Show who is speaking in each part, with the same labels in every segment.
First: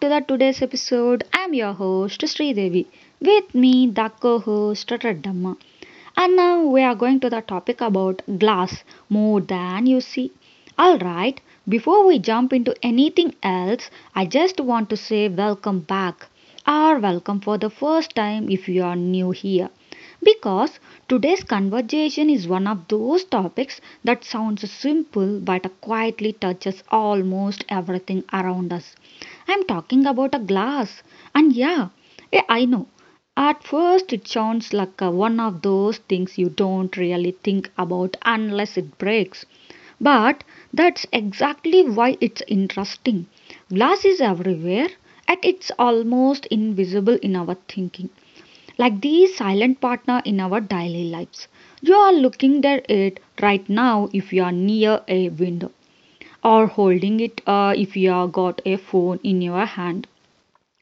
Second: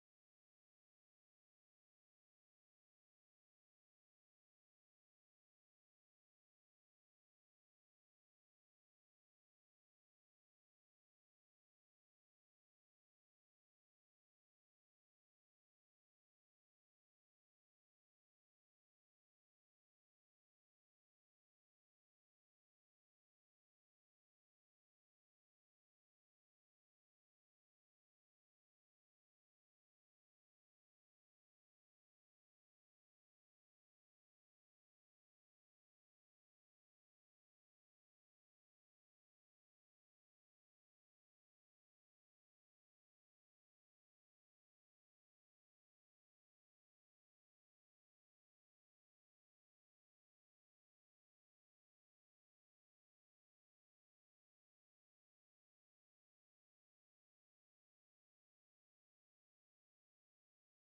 Speaker 1: to the today's episode. I'm your host Sri Devi. With me, the co-host Ratadamma. And now we are going to the topic about glass more than you see. Alright, before we jump into anything else, I just want to say welcome back or welcome for the first time if you are new here. Because today's conversation is one of those topics that sounds simple but quietly touches almost everything around us. I'm talking about a glass. And yeah, I know. At first, it sounds like one of those things you don't really think about unless it breaks. But that's exactly why it's interesting. Glass is everywhere, and it's almost invisible in our thinking, like the silent partner in our daily lives. You are looking at it right now if you are near a window or holding it, if you have got a phone in your hand,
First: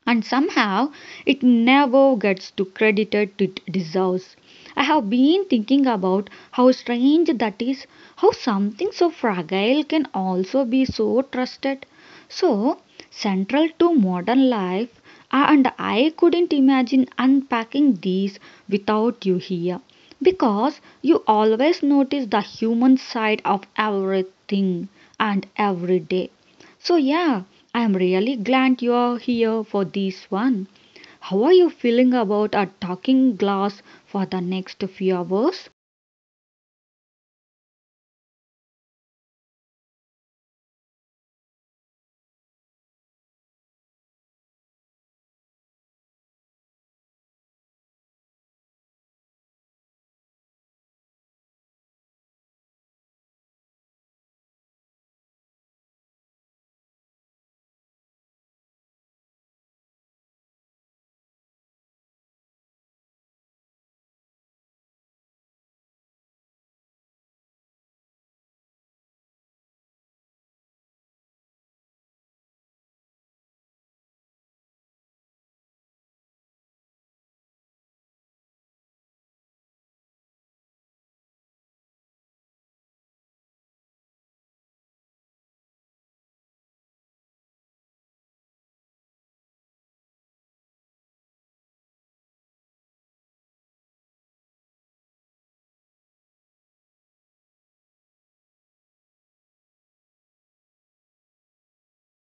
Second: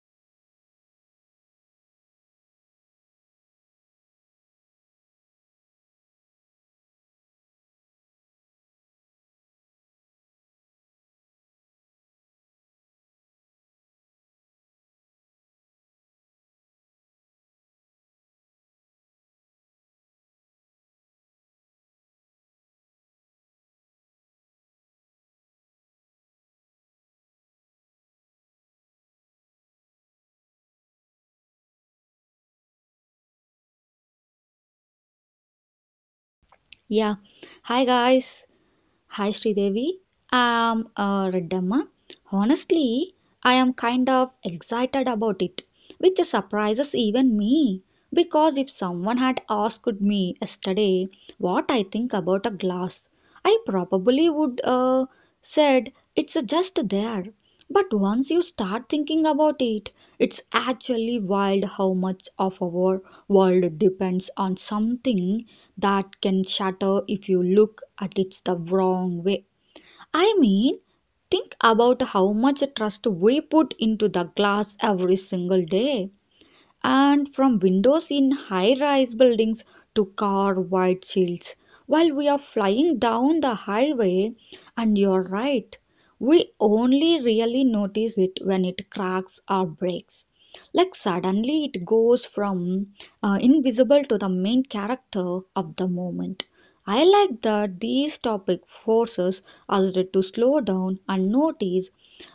Speaker 1: and somehow it never gets to credited it deserves. I have been thinking about how strange that is, how something so fragile can also be so trusted, so central to modern life, and I couldn't imagine unpacking these without you here, because you always notice the human side of everything and every day. So, yeah, I'm really glad you're here for this one. How are you feeling about our talking glass for the next few hours?
Speaker 2: Yeah. Hi guys. Hi Sridevi. I'm Reddamma. Honestly, I am kind of excited about it, which surprises even me. Because if someone had asked me yesterday what I think about a glass, I probably would said it's just there. But once you start thinking about it, it's actually wild how much of our world depends on something that can shatter if you look at it the wrong way. I mean, think about how much trust we put into the glass every single day and from windows in high rise buildings to car wide shields. While we are flying down the highway, and you're right, we only really notice it when it cracks or breaks, like suddenly it goes from invisible to the main character of the moment. I like that these topic forces us to slow down and notice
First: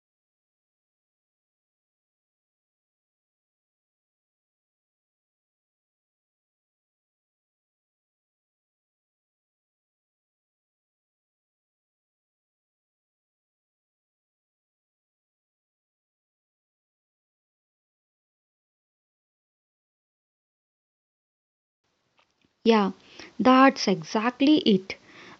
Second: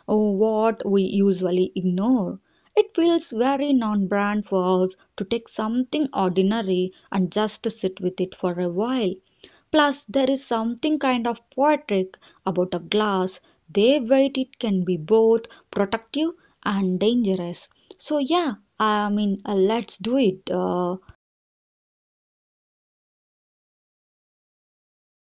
Speaker 2: what we usually ignore. It feels very non-brand for us to take something ordinary and just sit with it for a while. Plus, there is something kind of poetic about a glass. They weight it can be both protective and dangerous. So yeah, I mean, let's do it.
Speaker 1: Yeah, that's exactly it.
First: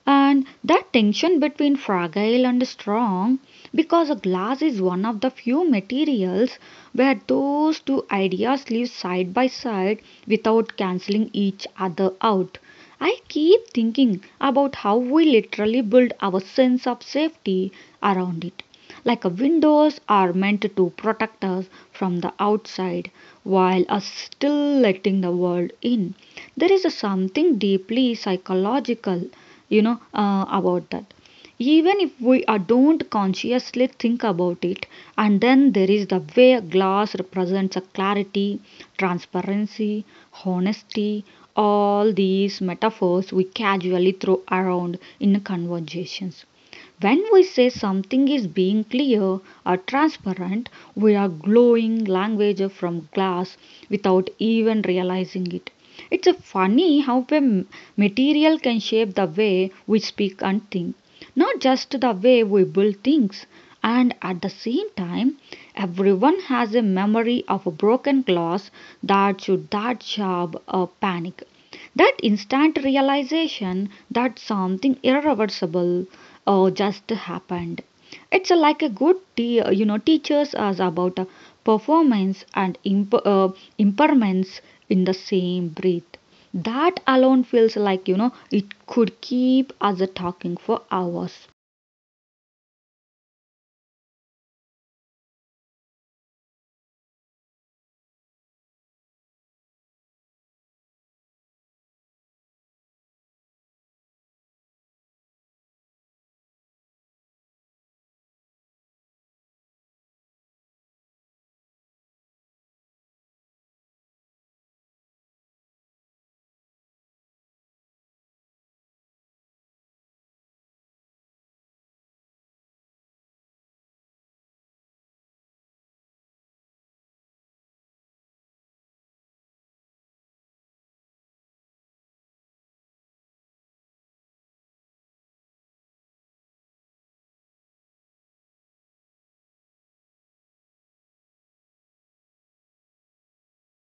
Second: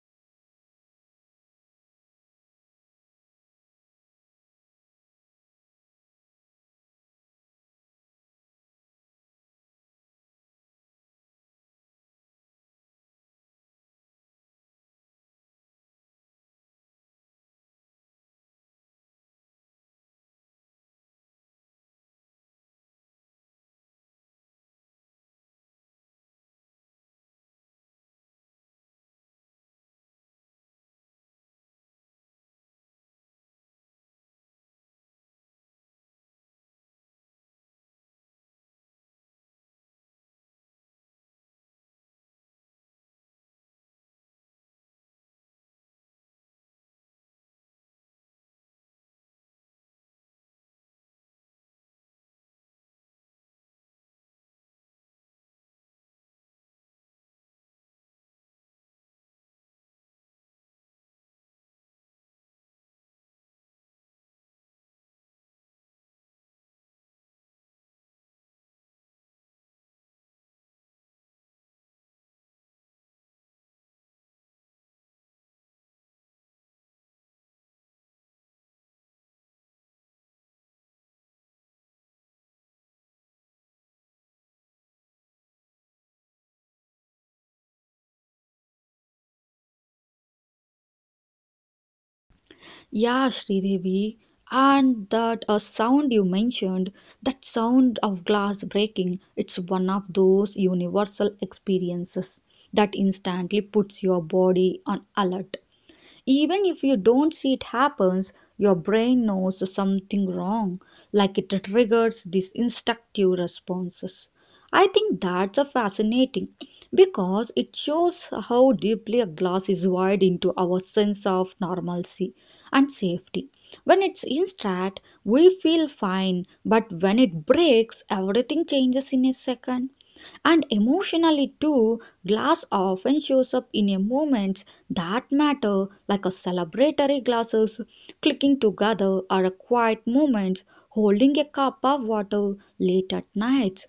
Speaker 1: And that tension between fragile and strong, because a glass is one of the few materials where those two ideas live side by side without cancelling each other out. I keep thinking about how we literally build our sense of safety around it. Like a windows are meant to protect us from the outside while us still letting the world in. There is a something deeply psychological, about that, even if we don't consciously think about it. And then there is the way a glass represents a clarity, transparency, honesty, all these metaphors we casually throw around in conversations. When we say something is being clear or transparent, we are glowing language from glass without even realizing it. It's a funny how a material can shape the way we speak and think, not just the way we build things. And at the same time, everyone has a memory of a broken glass that should that sharp a panic. That instant realization that something irreversible just happened. It's a, like a good teaches us about, performance and impermanence in the same breath. That alone feels like, it could keep us talking for hours.
Speaker 2: Yeah, Sridevi. And that sound you mentioned, that sound of glass breaking, it's one of those universal experiences that instantly puts your body on alert. Even if you don't see it happens, your brain knows something wrong, like it triggers these instinctive responses. I think that's a fascinating because it shows how deeply a glass is wired into our sense of normalcy and safety. When it's intact, we feel fine, but when it breaks, everything changes in a second. And emotionally too, glass often shows up in a moments that matter, like a celebratory glasses clicking together or a quiet moments holding a cup of water late at night.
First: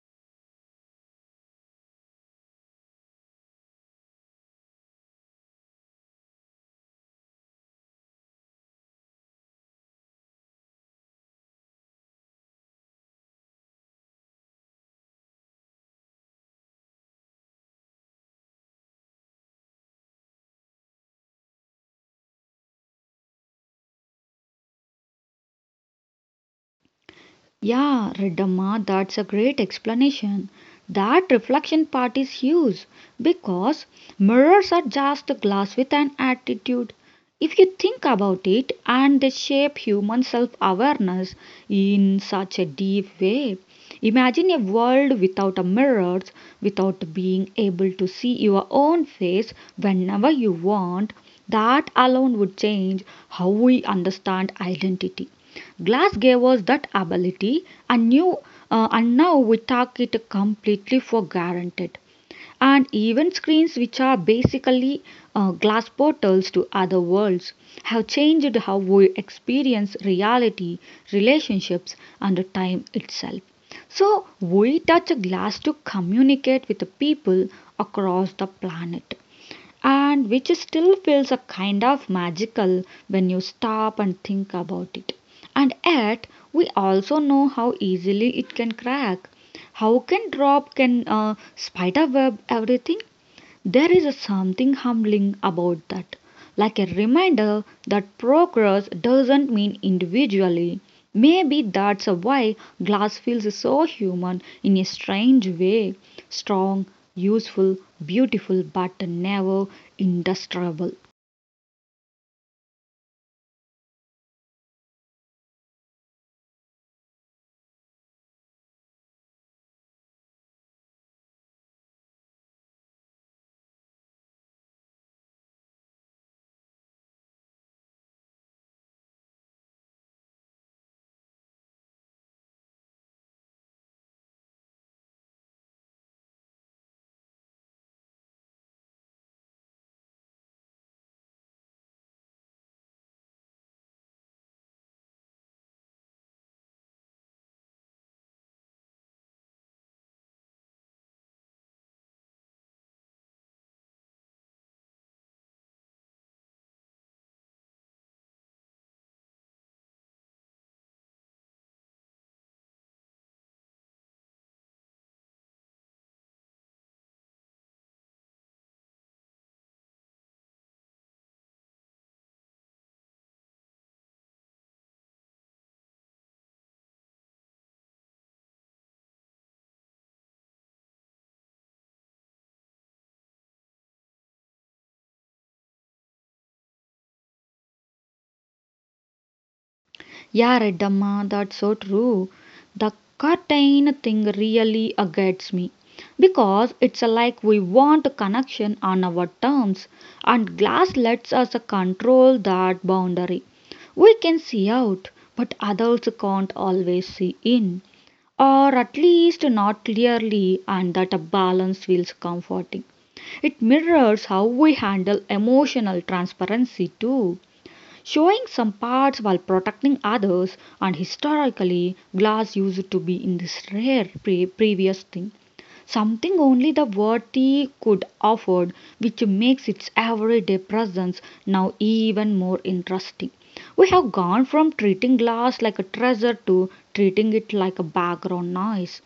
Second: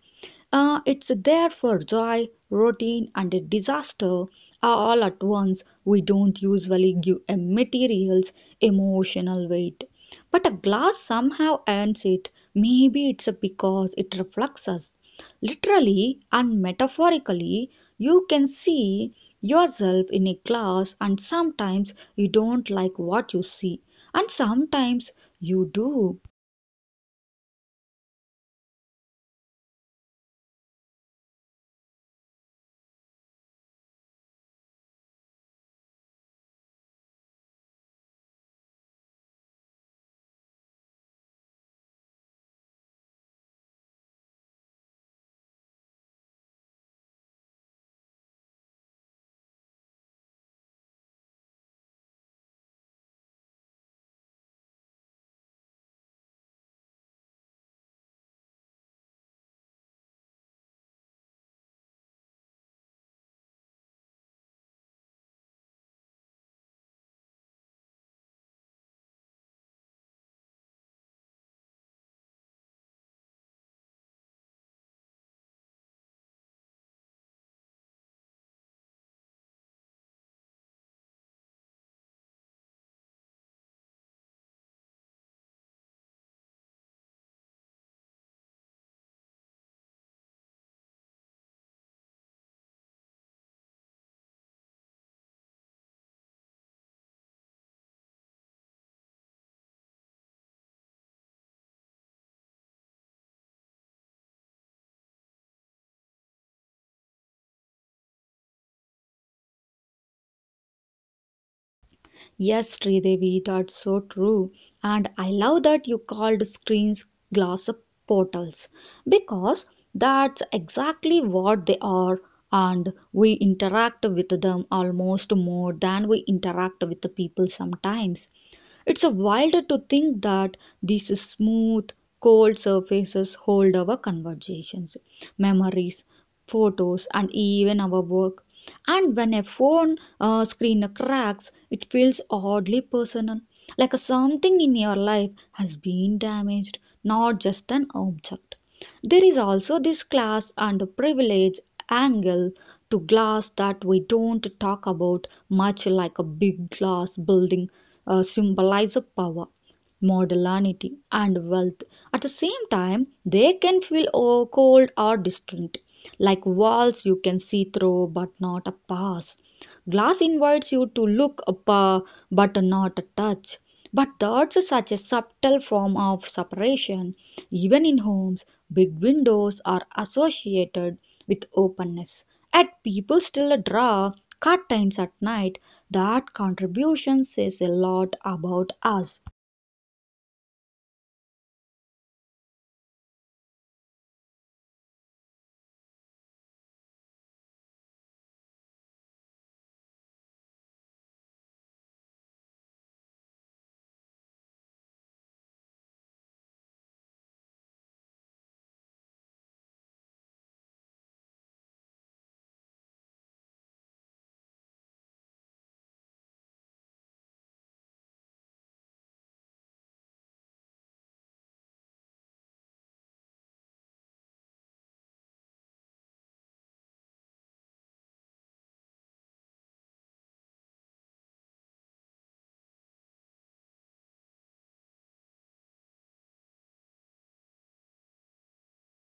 Speaker 2: It's there for joy, routine, and disaster. All at once. We don't usually give a materials emotional weight, but a glass somehow earns it. Maybe it's because it reflects us. Literally and metaphorically, you can see yourself in a glass, and sometimes you don't like what you see, and sometimes you do.
Speaker 1: Yeah, Reddamma, that's a great explanation. That reflection part is huge because mirrors are just glass with an attitude. If you think about it, and they shape human self awareness in such a deep way. Imagine a world without a mirrors, without being able to see your own face whenever you want. That alone would change how we understand identity. Glass gave us that ability, and new and now we take it completely for granted. And even screens, which are basically glass portals to other worlds, have changed how we experience reality, relationships, and time itself. So, we touch glass to communicate with the people across the planet, and which still feels a kind of magical when you stop and think about it. And yet, we also know how easily it can crack. How can drop can, spider web everything? There is something humbling about that, like a reminder that progress doesn't mean individually. Maybe that's why glass feels so human in a strange way, strong, useful, beautiful, but never indestructible.
Speaker 2: Yes, Sridevi, that's so true. And I love that you called screens glass portals because that's exactly what they are, and we interact with them almost more than we interact with the people sometimes. It's a wild to think that these smooth, cold surfaces hold our conversations, memories, photos, and even our work. And when a phone screen cracks, it feels oddly personal, like something in your life has been damaged, not just an object. There is also this class and privilege angle to glass that we don't talk about much, like a big glass building symbolize power, modernity, and wealth. At the same time they can feel oh, cold or distant, like walls you can see through but not a pass. Glass invites you to look up, but not touch. But that's such a subtle form of separation. Even in homes, big windows are associated with openness. Yet people still draw curtains at night. That contribution says a lot about us.
Speaker 1: Yeah, Reddamma, that's so true. The curtain thing really aggravates me because it's, like we want a connection on our terms, and glass lets us control that boundary. We can see out, but adults can't always see in, or at least not clearly, and that a balance feels comforting. It mirrors how we handle emotional transparency too, showing some parts while protecting others. And historically glass used to be in this rare previous thing, something only the worthy could afford, which makes its everyday presence now even more interesting. We have gone from treating glass like a treasure to treating it like a background noise.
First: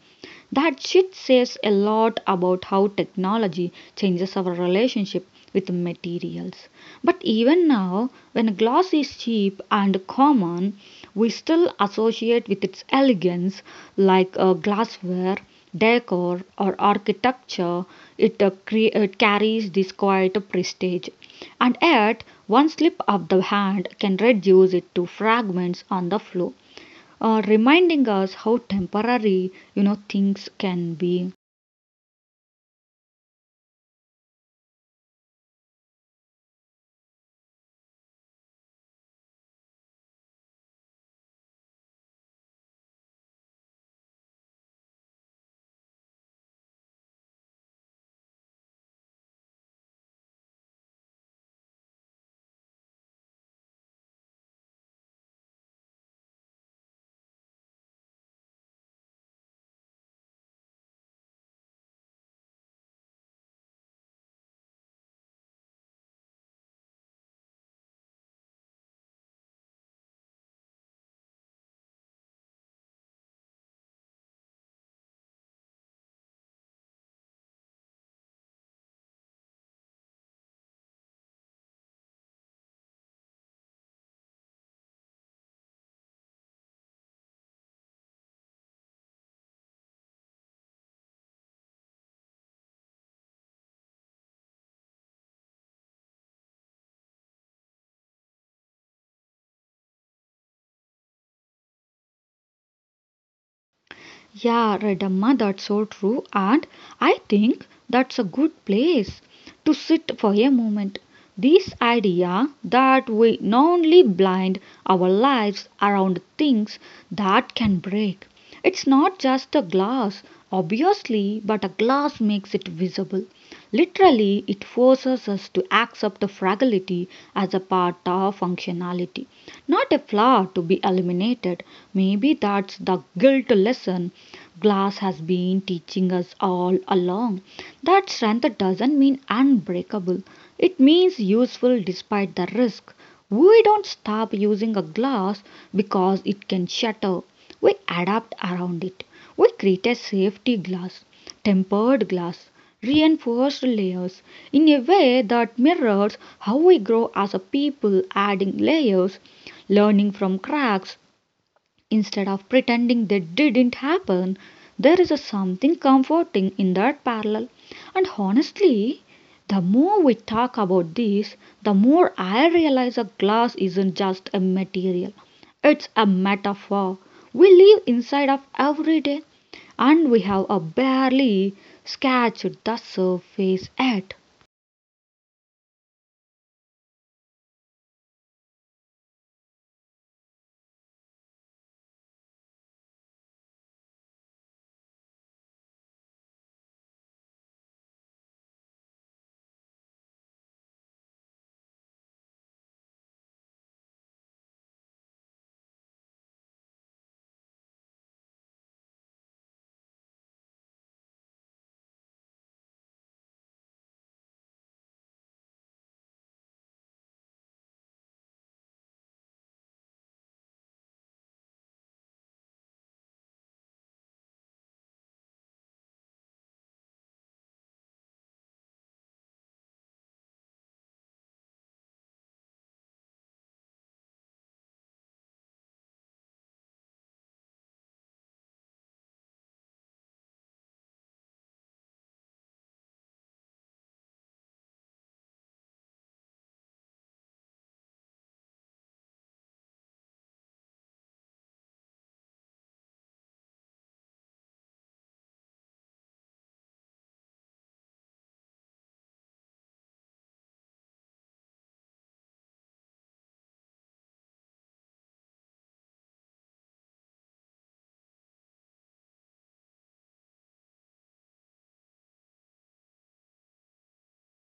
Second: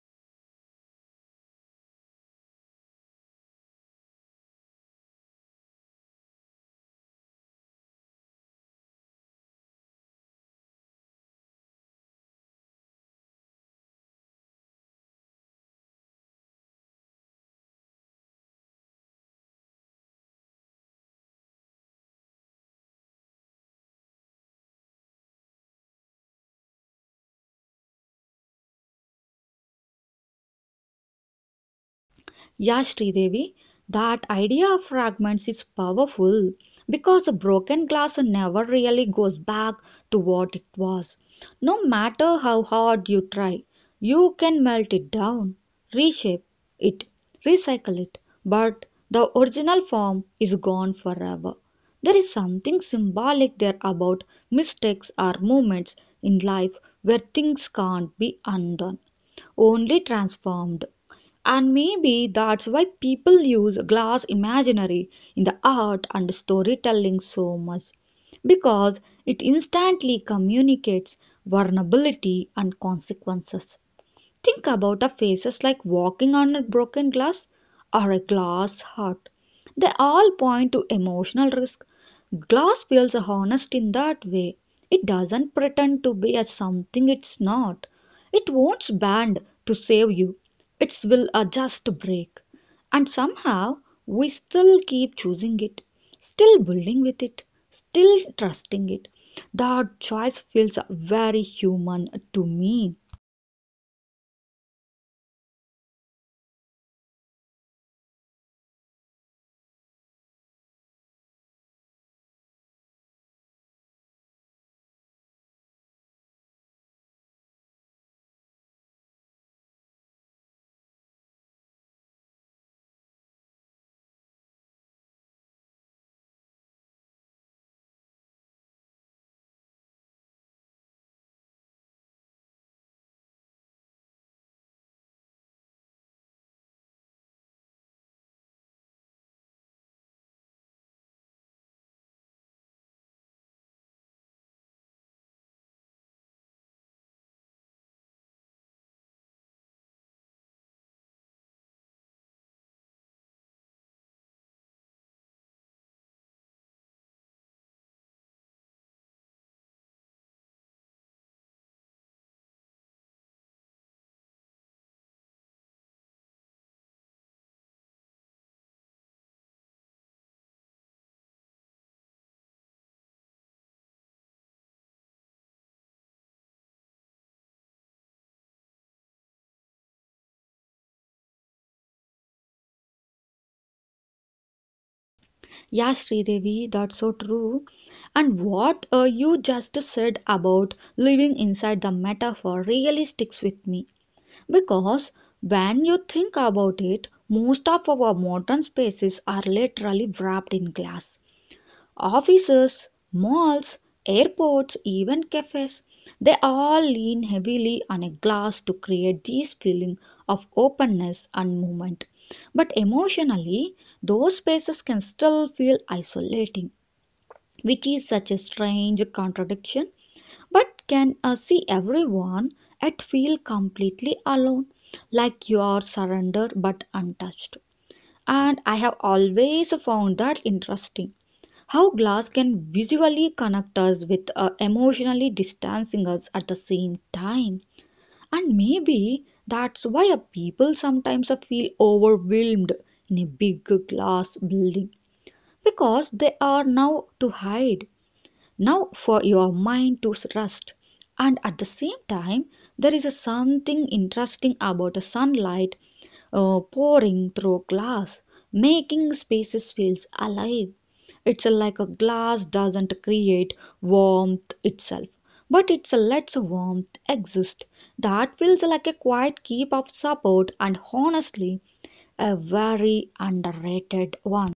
Speaker 1: That shift says a lot about how technology changes our relationship with materials. But even now, when glass is cheap and common, we still associate with its elegance, like glassware, decor, or architecture. It, it carries this quiet prestige, and yet one slip of the hand can reduce it to fragments on the floor, reminding us how temporary, things can be.
Speaker 2: Yeah, Sridevi, that idea of fragments is powerful because a broken glass never really goes back to what it was. No matter how hard you try, you can melt it down, reshape it, recycle it, but the original form is gone forever. There is something symbolic there about mistakes or moments in life where things can't be undone, only transformed. And maybe that's why people use glass imaginary in the art and storytelling so much, because it instantly communicates vulnerability and consequences. Think about a phases like walking on a broken glass or a glass heart. They all point to emotional risk. Glass feels honest in that way. It doesn't pretend to be a something it's not. It won't bend to save you. It will adjust break. And somehow we still keep choosing it, still building with it, still trusting it. That choice feels very human to me.
Speaker 1: Yeah, Redamma, that's so true. And I think that's a good place to sit for a moment. This idea that we only blind our lives around things that can break. It's not just a glass, obviously, but a glass makes it visible. Literally, it forces us to accept the fragility as a part of functionality, not a flaw to be eliminated. Maybe that's the guilt lesson glass has been teaching us all along, that strength doesn't mean unbreakable, it means useful despite the risk. We don't stop using a glass because it can shatter, we adapt around it. We create a safety glass, tempered glass, reinforced layers, in a way that mirrors how we grow as a people, adding layers, learning from cracks, instead of pretending they didn't happen. There is a something comforting in that parallel. And honestly, the more we talk about this, the more I realize a glass isn't just a material, it's a metaphor. We live inside of every day, and we have a barely scratched the surface yet.
Speaker 2: Yeah, Sridevi, that's so true. And what you just said about living inside the metaphor really sticks with me. Because when you think about it, most of our modern spaces are literally wrapped in glass. Offices, malls, airports, even cafes, they all lean heavily on a glass to create this feeling of openness and movement. But emotionally, those spaces can still feel isolating, which is such a strange contradiction. But can see everyone yet feel completely alone, like you are surrendered but untouched. And I have always found that interesting how glass can visually connect us with emotionally distancing us at the same time. And maybe that's why people sometimes feel overwhelmed in a big glass building, because they are now to hide now for your mind to rest. And at the same time there is a something interesting about the sunlight pouring through glass, making spaces feels alive. It's like a glass doesn't create warmth itself, but it lets warmth exist. That feels like a quiet keep of support, and honestly a very underrated one.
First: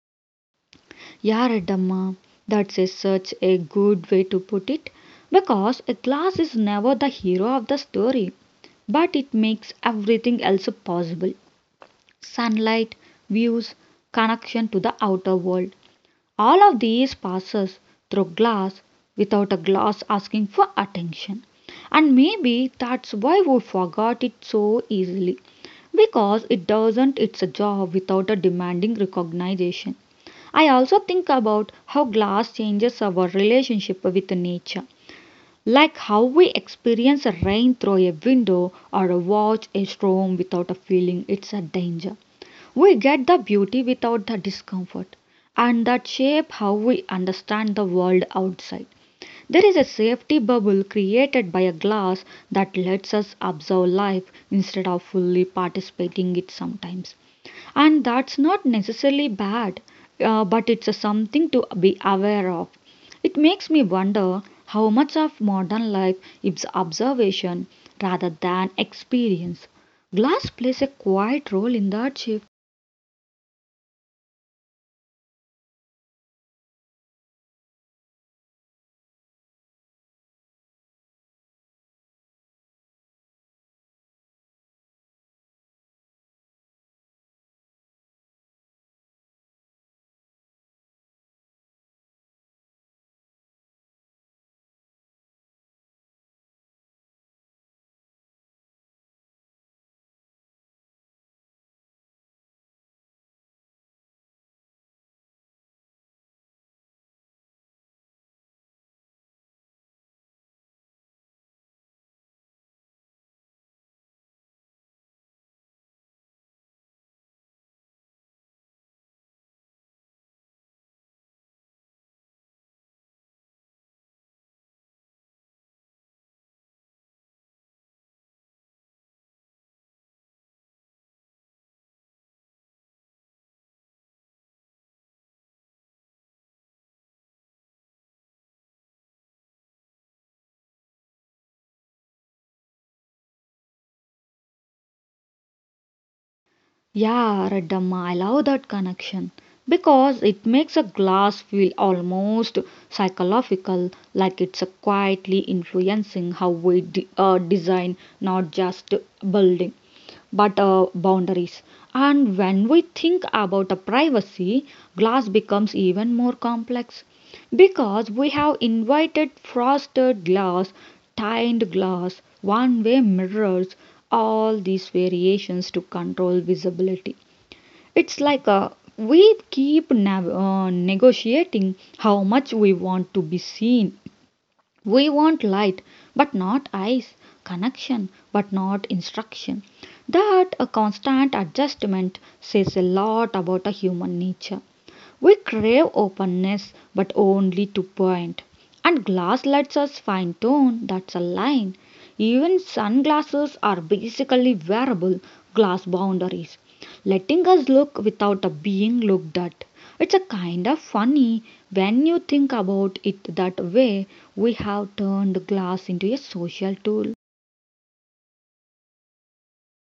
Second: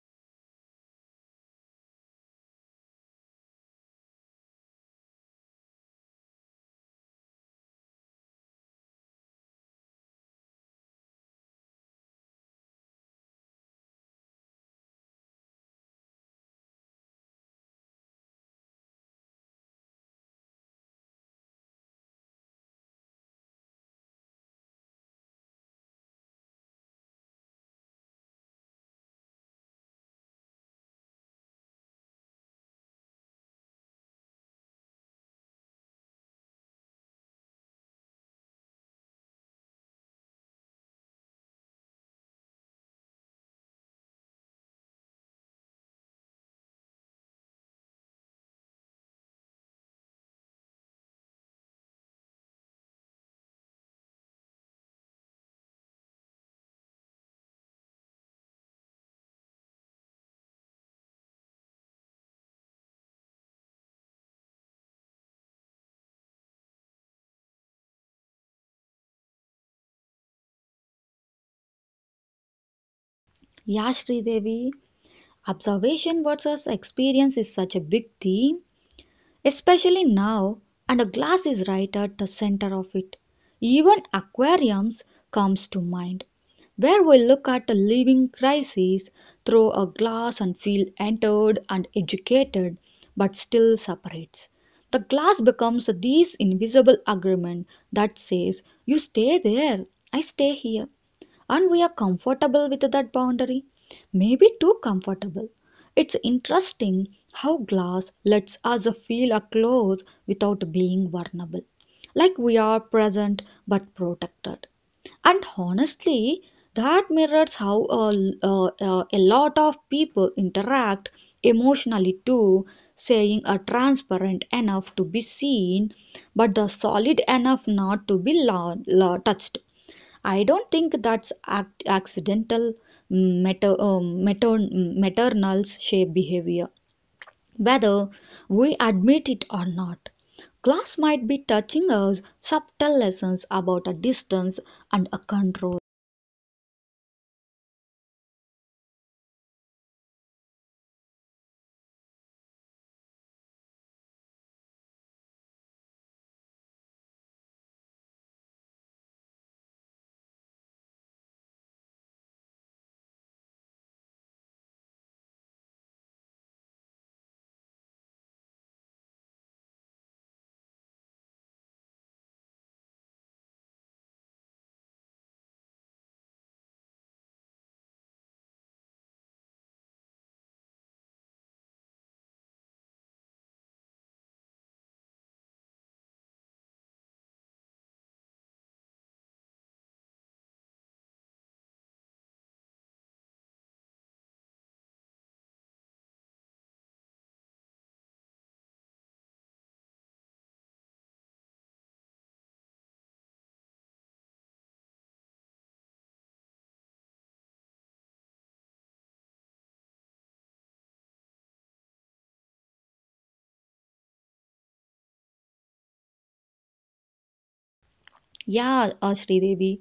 Speaker 1: Yeah, Reddamma, that's a, such a good way to put it, because a glass is never the hero of the story, but it makes everything else possible, sunlight, views, connection to the outer world. All of these passes through glass without a glass asking for attention. And maybe that's why we forgot it so easily, because it doesn't its a job without a demanding recognition. I also think about how glass changes our relationship with nature, like how we experience a rain through a window or watch a storm without a feeling it's a danger. We get the beauty without the discomfort, and that shape how we understand the world outside. There is a safety bubble created by a glass that lets us observe life instead of fully participating it sometimes, and that's not necessarily bad, but it's a something to be aware of. It makes me wonder how much of modern life is observation rather than experience. Glass plays a quiet role in that shift.
Speaker 2: Yeah, Devi. Observation versus experience is such a big theme, especially now, and a glass is right at the center of it. Even aquariums comes to mind, where we look at a living crisis through a glass and feel entered and educated, but still separates. The glass becomes this invisible agreement that says, "You stay there, I stay here," and we are comfortable with that boundary, maybe too comfortable. It's interesting how glass lets us feel up close without being vulnerable, like we are present but protected. And honestly, that mirrors how a lot of people interact emotionally too, saying are transparent enough to be seen, but the solid enough not to be touched. I don't think that's accidental. Maternals shape behavior, whether we admit it or not. Class might be touching us subtle lessons about a distance and a control.
Speaker 1: Yeah, Reddam, I love that connection, because it makes a glass feel almost psychological, like it's a quietly influencing how we design not just building but boundaries. And when we think about a privacy, glass becomes even more complex because we have invited frosted glass, tined glass, one way mirrors, all these variations to control visibility. It's like a we keep negotiating how much we want to be seen. We want light, but not eyes, connection, but not instruction. That a constant adjustment says a lot about a human nature. We crave openness, but only to point. And glass lets us fine tune, that's a line. Even sunglasses are basically wearable glass boundaries, letting us look without a being looked at. It's a kind of funny when you think about it that way. We have turned glass into a social tool.
Speaker 2: Yeah, Devi,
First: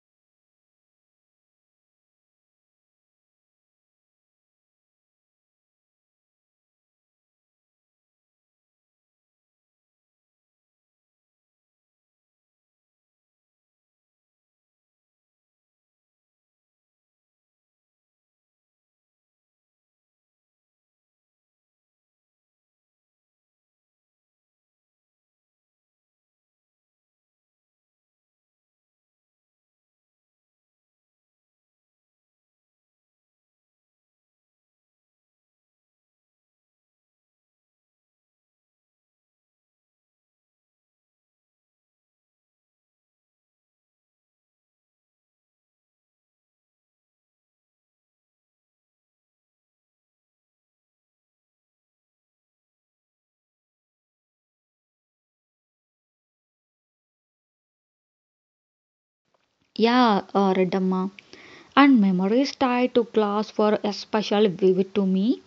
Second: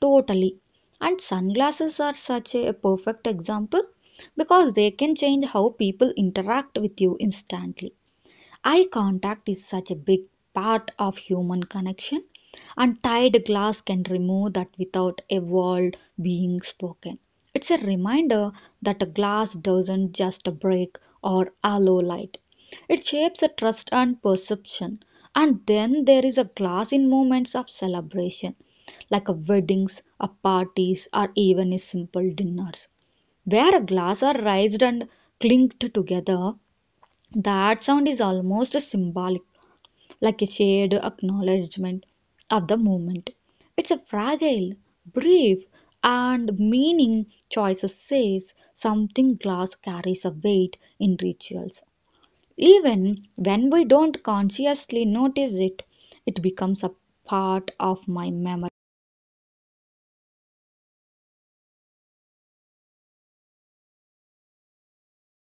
Speaker 2: totally. And sunglasses are such a perfect example because they can change how people interact with you instantly. Eye contact is such a big part of human connection, and tied glass can remove that without a word being spoken. It's a reminder that a glass doesn't just break or allow light, it shapes a trust and perception. And then there is a glass in moments of celebration, like a weddings, a parties, or even a simple dinners where a glass are raised and clinked together. That sound is almost symbolic, like a shared acknowledgement of the moment. It's a fragile, brief, and meaning choice says something glass carries a weight in rituals. Even when we don't consciously notice it, it becomes a part of my memory.
Speaker 1: Yeah, Redamma. And memories tied to glass were especially vivid to me,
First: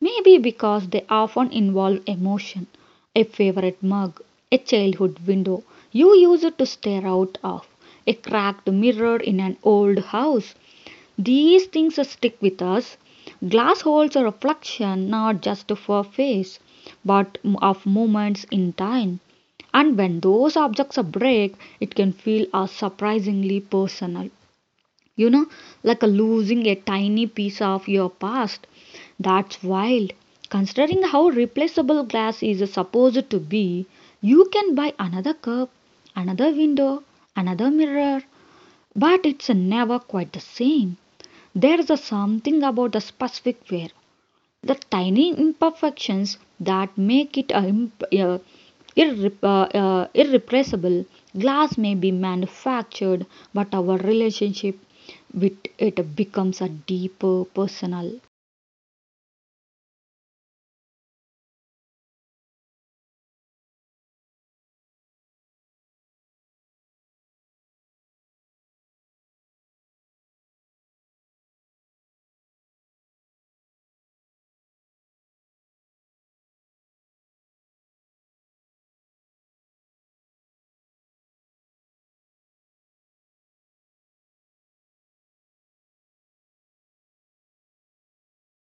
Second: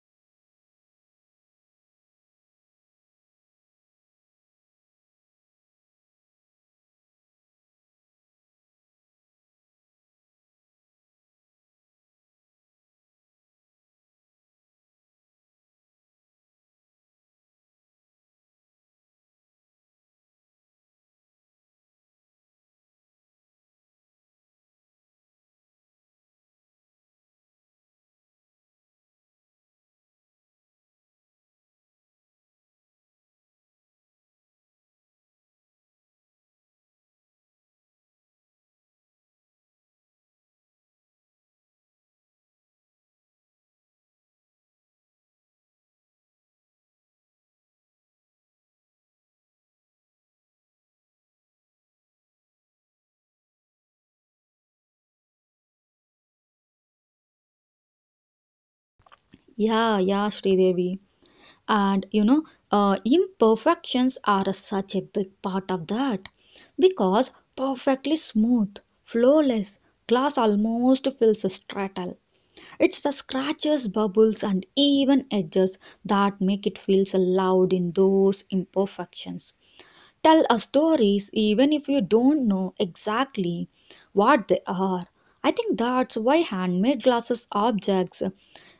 Speaker 1: maybe because they often involve emotion. A favorite mug, a childhood window you used to stare out of, a cracked mirror in an old house, these things stick with us. Glass holes are a reflection not just of a face, but of moments in time. And when those objects are break, it can feel, surprisingly personal. You know, like a losing a tiny piece of your past. That's wild. Considering how replaceable glass is supposed to be, you can buy another cup, another window, another mirror, but it's never quite the same. There's a something about the specific wear, the tiny imperfections that make it a, irreplaceable. Glass may be manufactured, but our relationship with it becomes a deeper personal.
Speaker 2: Yeah, Sridevi. And you know, imperfections are such a big part of that because perfectly smooth, flawless glass almost feels stratile. It's the scratches, bubbles, and even edges that make it feels loud in those imperfections. Tell us stories even if you don't know exactly what they are. I think that's why handmade glasses objects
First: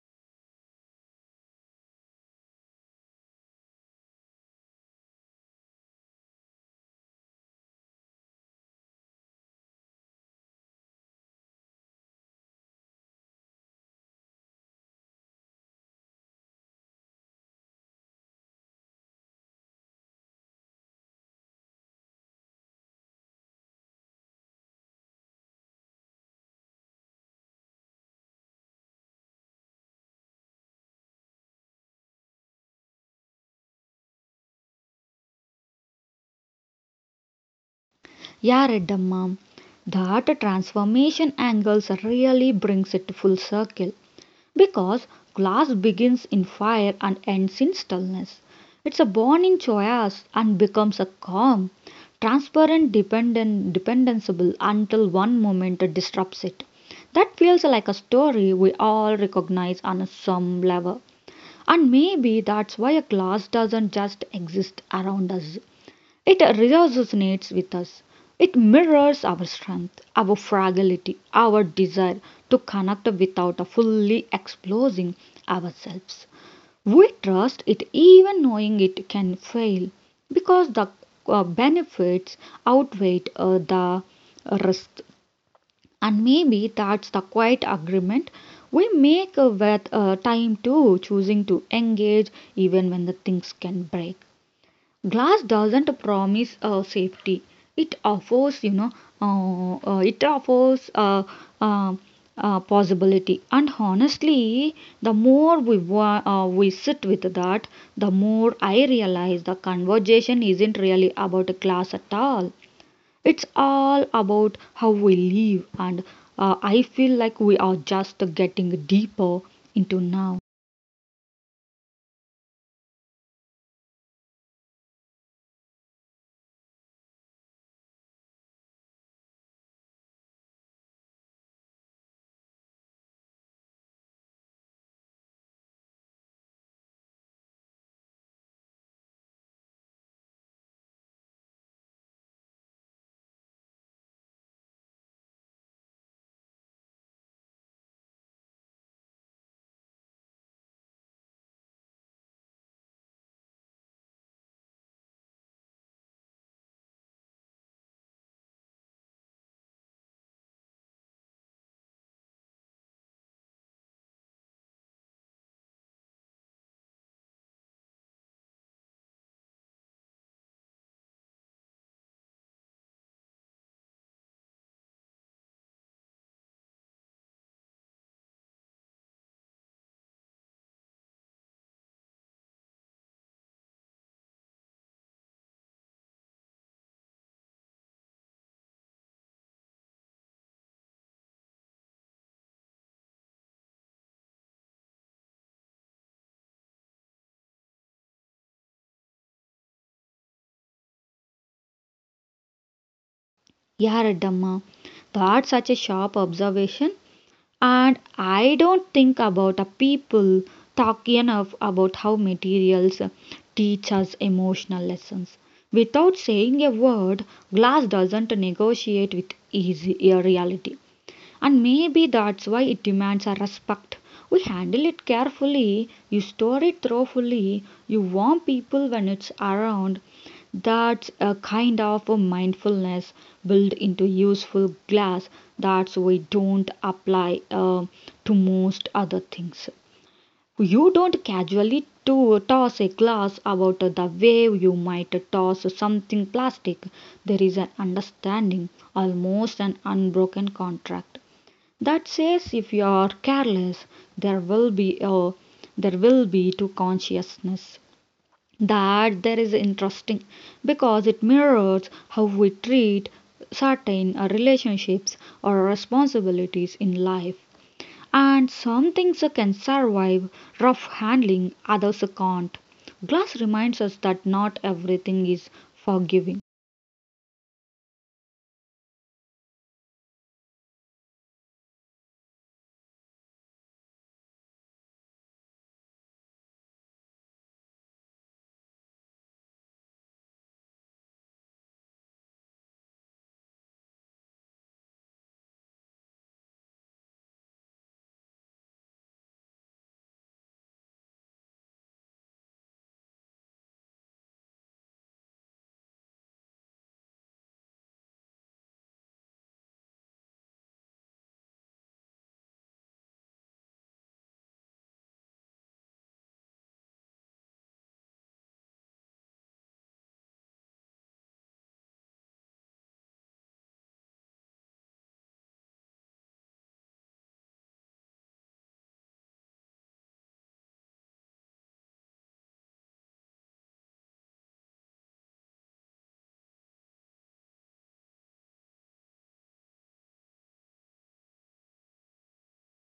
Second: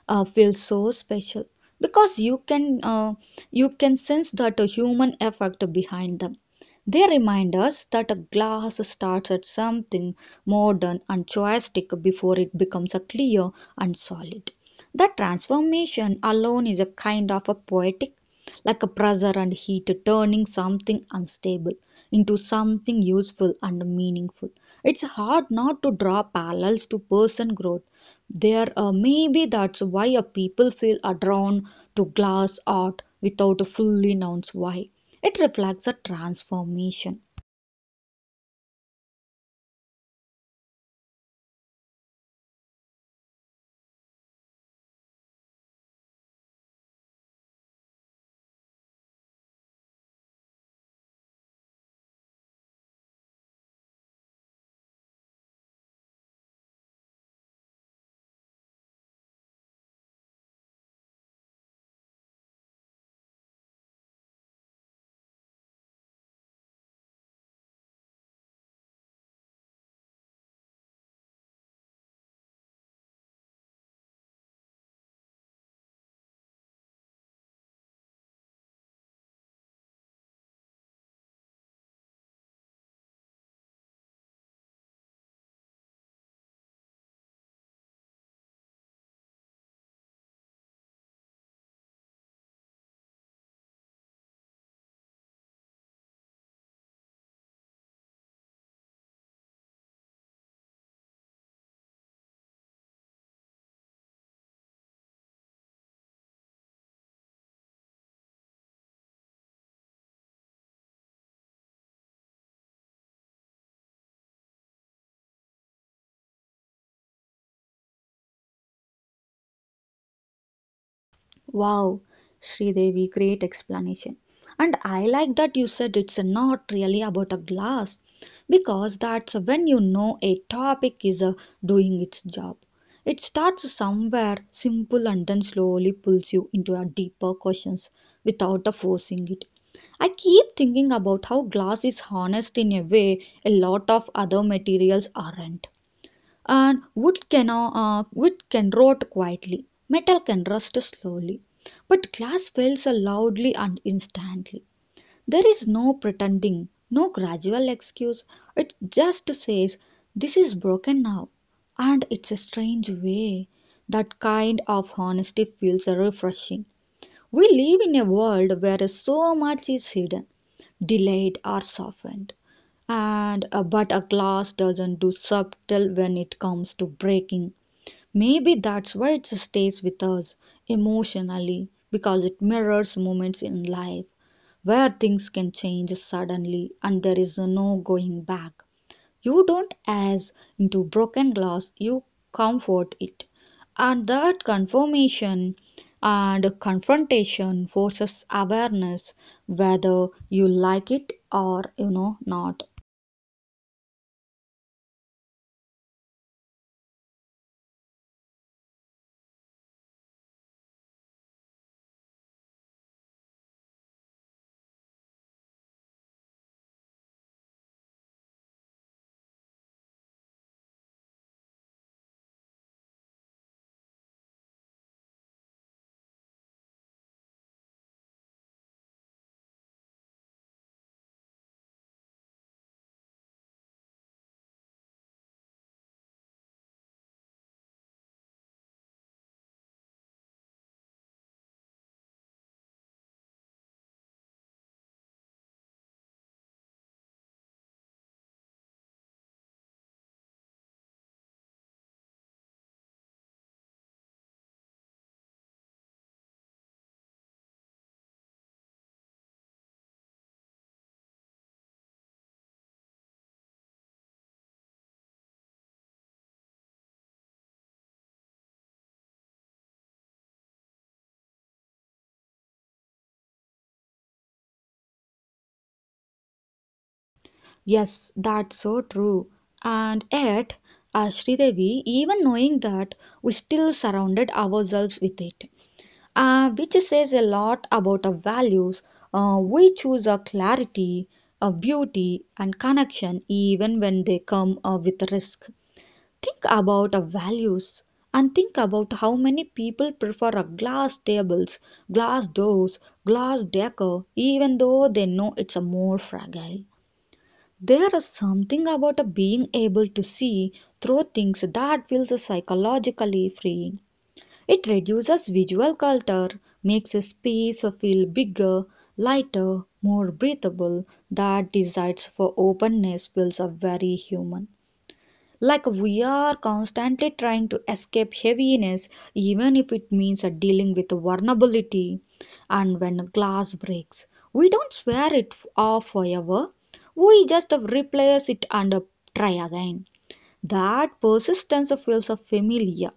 Speaker 2: feel so special because you can sense that a human effort behind them. They remind us that a glass starts at something modern and choistic before it becomes a clear and solid. That transformation alone is a kind of a poetic, like a pressure and heat, turning something unstable into something useful and meaningful. It's hard not to draw parallels to person growth. There, maybe that's why a people feel are drawn to glass art without a fully known why. It reflects a transformation.
Speaker 1: Yeah, Redamma, that transformation angles really brings it full circle. Because glass begins in fire and ends in stillness. It's a born in chaos and becomes a calm, transparent, dependent, dependable until one moment disrupts it. That feels like a story we all recognize on some level. And maybe that's why a glass doesn't just exist around us. It resonates with us. It mirrors our strength, our fragility, our desire to connect without fully exposing ourselves. We trust it even knowing it can fail because the benefits outweigh the risk. And maybe that's the quiet agreement we make with time too, choosing to engage even when the things can break. Glass doesn't promise safety, it offers it offers uh, possibility. And honestly, the more we sit with that, the more I realize the conversation isn't really about a class at all. It's all about how we live. And I feel like we are just getting deeper into now.
Speaker 2: Wow, Sridevi, great explanation. And I like that you said it's not really about a glass because that's when you know a topic is doing its job. It starts somewhere simple and then slowly pulls you into a deeper questions without forcing it. I keep thinking about how glass is honest in a way a lot of other materials aren't, and wood can rot quietly, metal can rust slowly, but glass fails loudly and instantly. There is no pretending, no gradual excuse, it just says this is broken now. And it's a strange way that kind of honesty feels refreshing. We live in a world where so much is hidden, delayed, or softened, and but a glass doesn't do subtle when it comes to breaking. Maybe that's why it stays with us emotionally, because it mirrors moments in life where things can change suddenly and there is no going back. You don't as into broken glass, you comfort it. And that confirmation and confrontation forces awareness, whether you like it or you know not.
Speaker 1: Yeah, Redamma, that's such a sharp observation. And I don't think about a people talk enough about how materials teach us emotional lessons. Without saying a word, glass doesn't negotiate with easy a reality. And maybe that's why it demands a respect. We handle it carefully, you store it thoughtfully, you warn people when it's around. That's a kind of a mindfulness built into useful glass that we don't apply to most other things. You don't casually to toss a glass about the way you might toss something plastic. There is an understanding, almost an unbroken contract that says if you are careless there will be a there will be to consciousness that there is interesting, because it mirrors how we treat certain relationships or responsibilities in life. And some things can survive rough handling, others can't. Glass reminds us that not everything is forgiving.
Speaker 2: Yes, that's so true. And yet, as Sridevi, even knowing that, we still surrounded ourselves with it, which says a lot about our values. We choose our clarity, our beauty, and connection even when they come with risk. Think about our values and think about how many people prefer a glass tables, glass doors, glass decor, even though they know it's a more fragile. There is something about a being able to see through things that feels psychologically freeing. It reduces visual clutter, makes a space feel bigger, lighter, more breathable. That desire for openness feels very human. Like we are constantly trying to escape heaviness, even if it means dealing with vulnerability. And when a glass breaks, we don't swear off forever, we just replace it and try again. That persistence feels familiar.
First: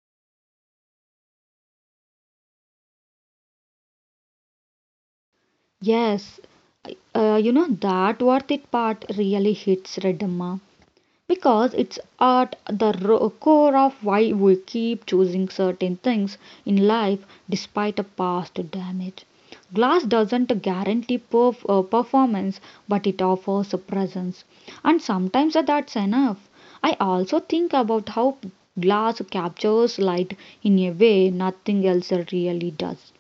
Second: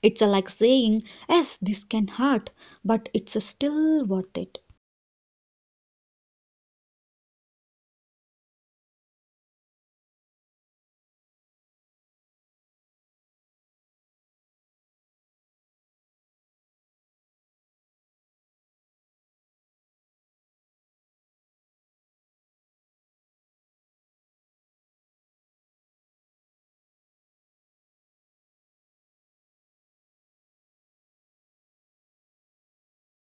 Speaker 2: It's like saying, yes, this can hurt, but it's still worth it.
Speaker 1: Yes, you know, that worth it part really hits, Redamma, because it's at the core of why we keep choosing certain things in life despite a past damage. Glass doesn't guarantee performance, but it offers a presence, and sometimes that's enough. I also think about how glass captures light in a way nothing else really does.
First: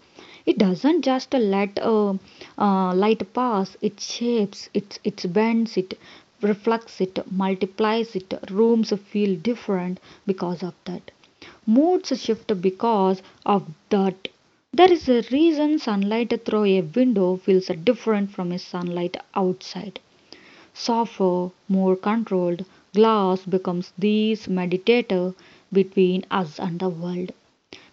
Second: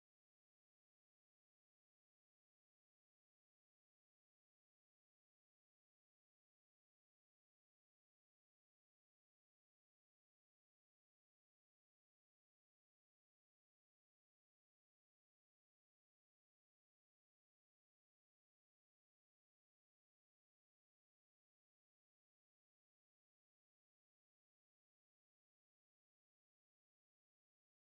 Speaker 1: It doesn't just let light pass, it shapes it, it bends it, reflects it, multiplies it. Rooms feel different because of that. Moods shift because of that. There is a reason sunlight through a window feels different from a sunlight outside. Softer, more controlled, glass becomes this mediator between us and the world,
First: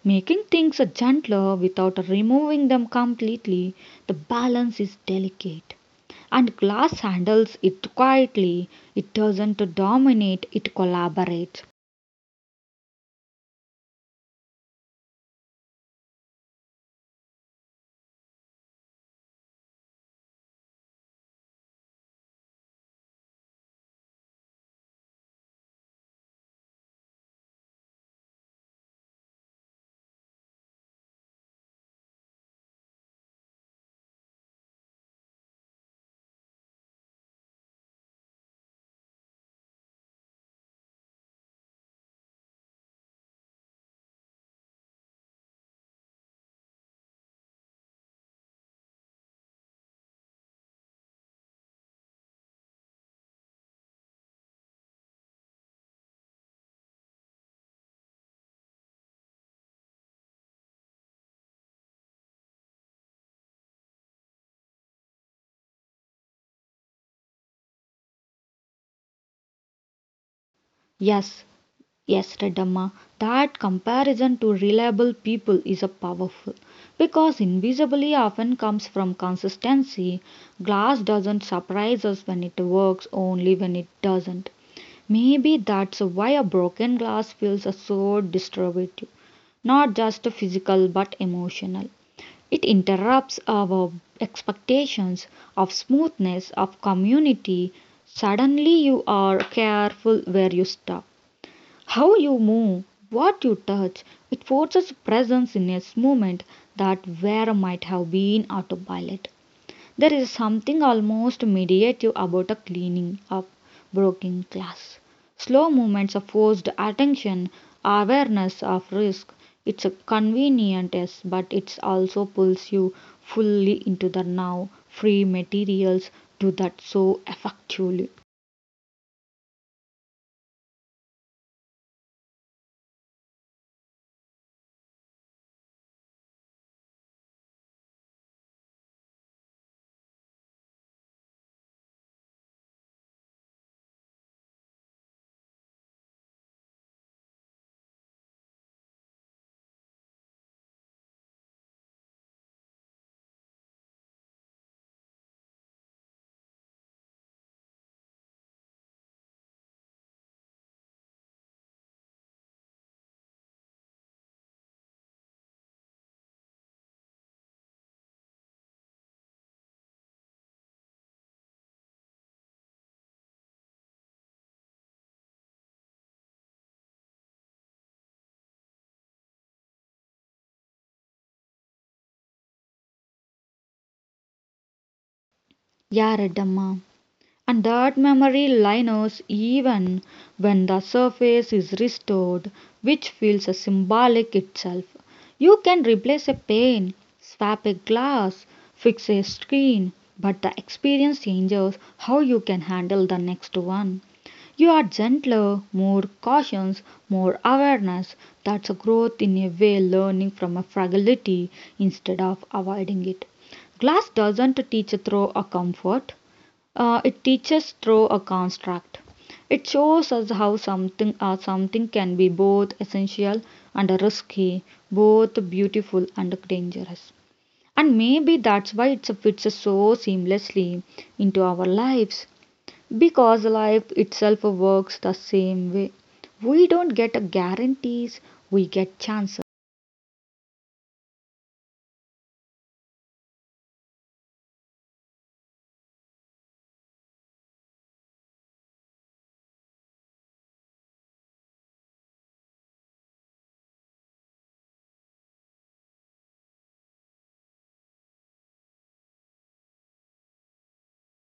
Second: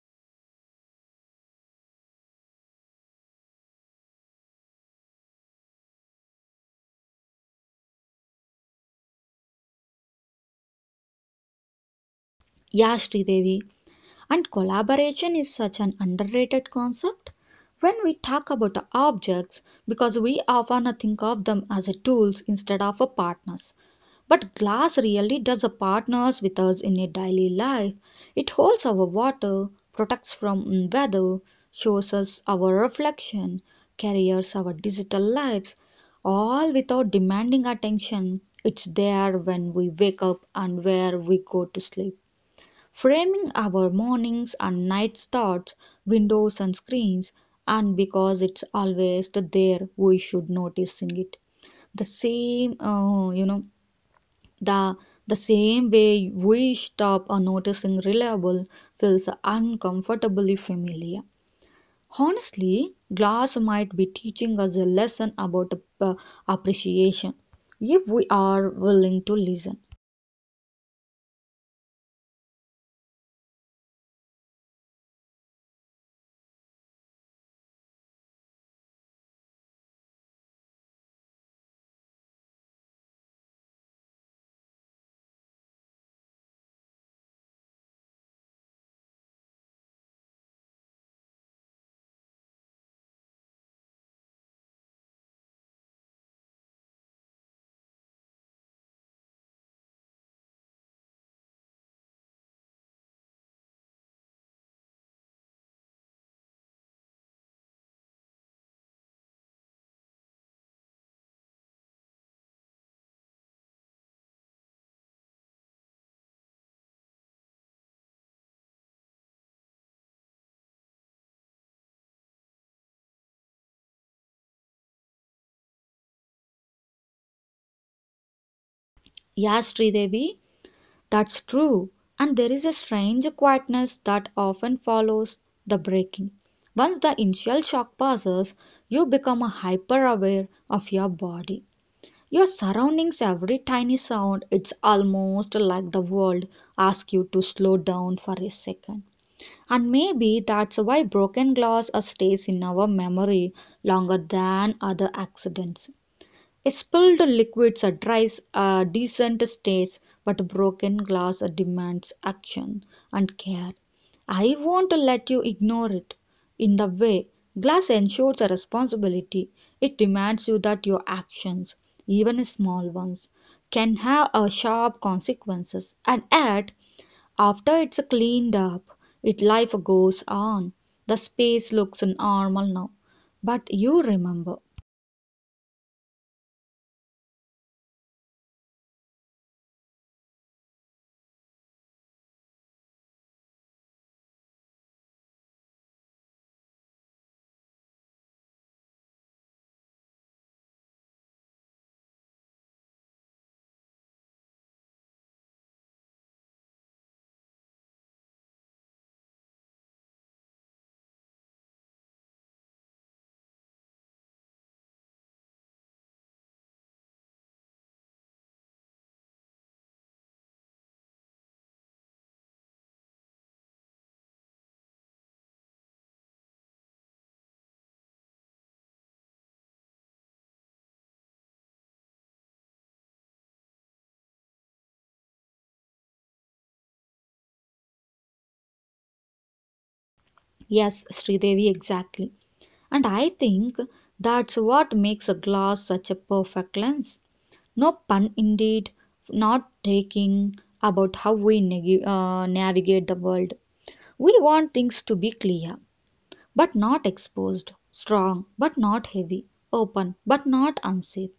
Speaker 1: making things gentler without removing them completely. The balance is delicate. And glass handles it quietly, it doesn't dominate, it collaborates.
Speaker 2: Yeah, Sridevi, and collaboration is such an underrated concept. When we talk about objects, because we often think of them as tools instead of partners. But glass really does partners with us in a daily life. It holds our water, protects from weather, shows us our reflection, carries our digital lives, all without demanding attention. It's there when we wake up and where we go to sleep framing our mornings and nights thoughts, windows and screens, and because it's always there, we should noticing it. The same, the the same way we stop or noticing reliable feels uncomfortably familiar. Honestly, glass might be teaching us a lesson about uh, appreciation if we are willing to listen.
Speaker 1: Yes, yes, Redamma, that comparison to reliable people is a powerful, because invisibly often comes from consistency. Glass doesn't surprise us when it works, only when it doesn't. Maybe that's why a broken glass feels so distributive, not just physical but emotional. It interrupts our expectations of smoothness, of community. Suddenly, you are careful where you stop. How you move, what you touch, it forces presence in a moment that where might have been autopilot. There is something almost meditative about a cleaning up broken glass. Slow movements of forced attention, awareness of risk. It's a convenient, yes, but it also pulls you fully into the now, free materials do that so effectively.
Speaker 2: Yes, Sridevi, that's true, and there is a strange quietness that often follows the breaking. Once the initial shock passes, you become hyper aware of your body, your surroundings, every tiny sound. It's almost like the world asks you to slow down for a second. And maybe that's why broken glass stays in our memory longer than other accidents. Spilled liquids drives a decent stage, but broken glass demands action and care. I won't let you ignore it. In the way, glass ensures a responsibility. It demands you that your actions, even small ones, can have a sharp consequences. And yet, after it's cleaned up, it life goes on. The space looks normal now. But you remember.
Speaker 1: Yeah, Redamma. And that memory lingers even when the surface is restored, which feels a symbolic itself. You can replace a pane, swap a glass, fix a screen, but the experience changes how you can handle the next one. You are gentler, more cautious, more awareness. That's a growth in a way, learning from a fragility instead of avoiding it. Glass doesn't teach through a comfort, it teaches through a construct. It shows us how something or something can be both essential and risky, both beautiful and dangerous. And maybe that's why it fits so seamlessly into our lives. Because life itself works the same way. We don't get guarantees, we get chances.
Speaker 2: Yes, Sridevi, exactly. And I think that's what makes a glass such a perfect lens. No pun indeed, not taking about how we navigate the world. We want things to be clear, but not exposed, strong, but not heavy, open, but not unsafe.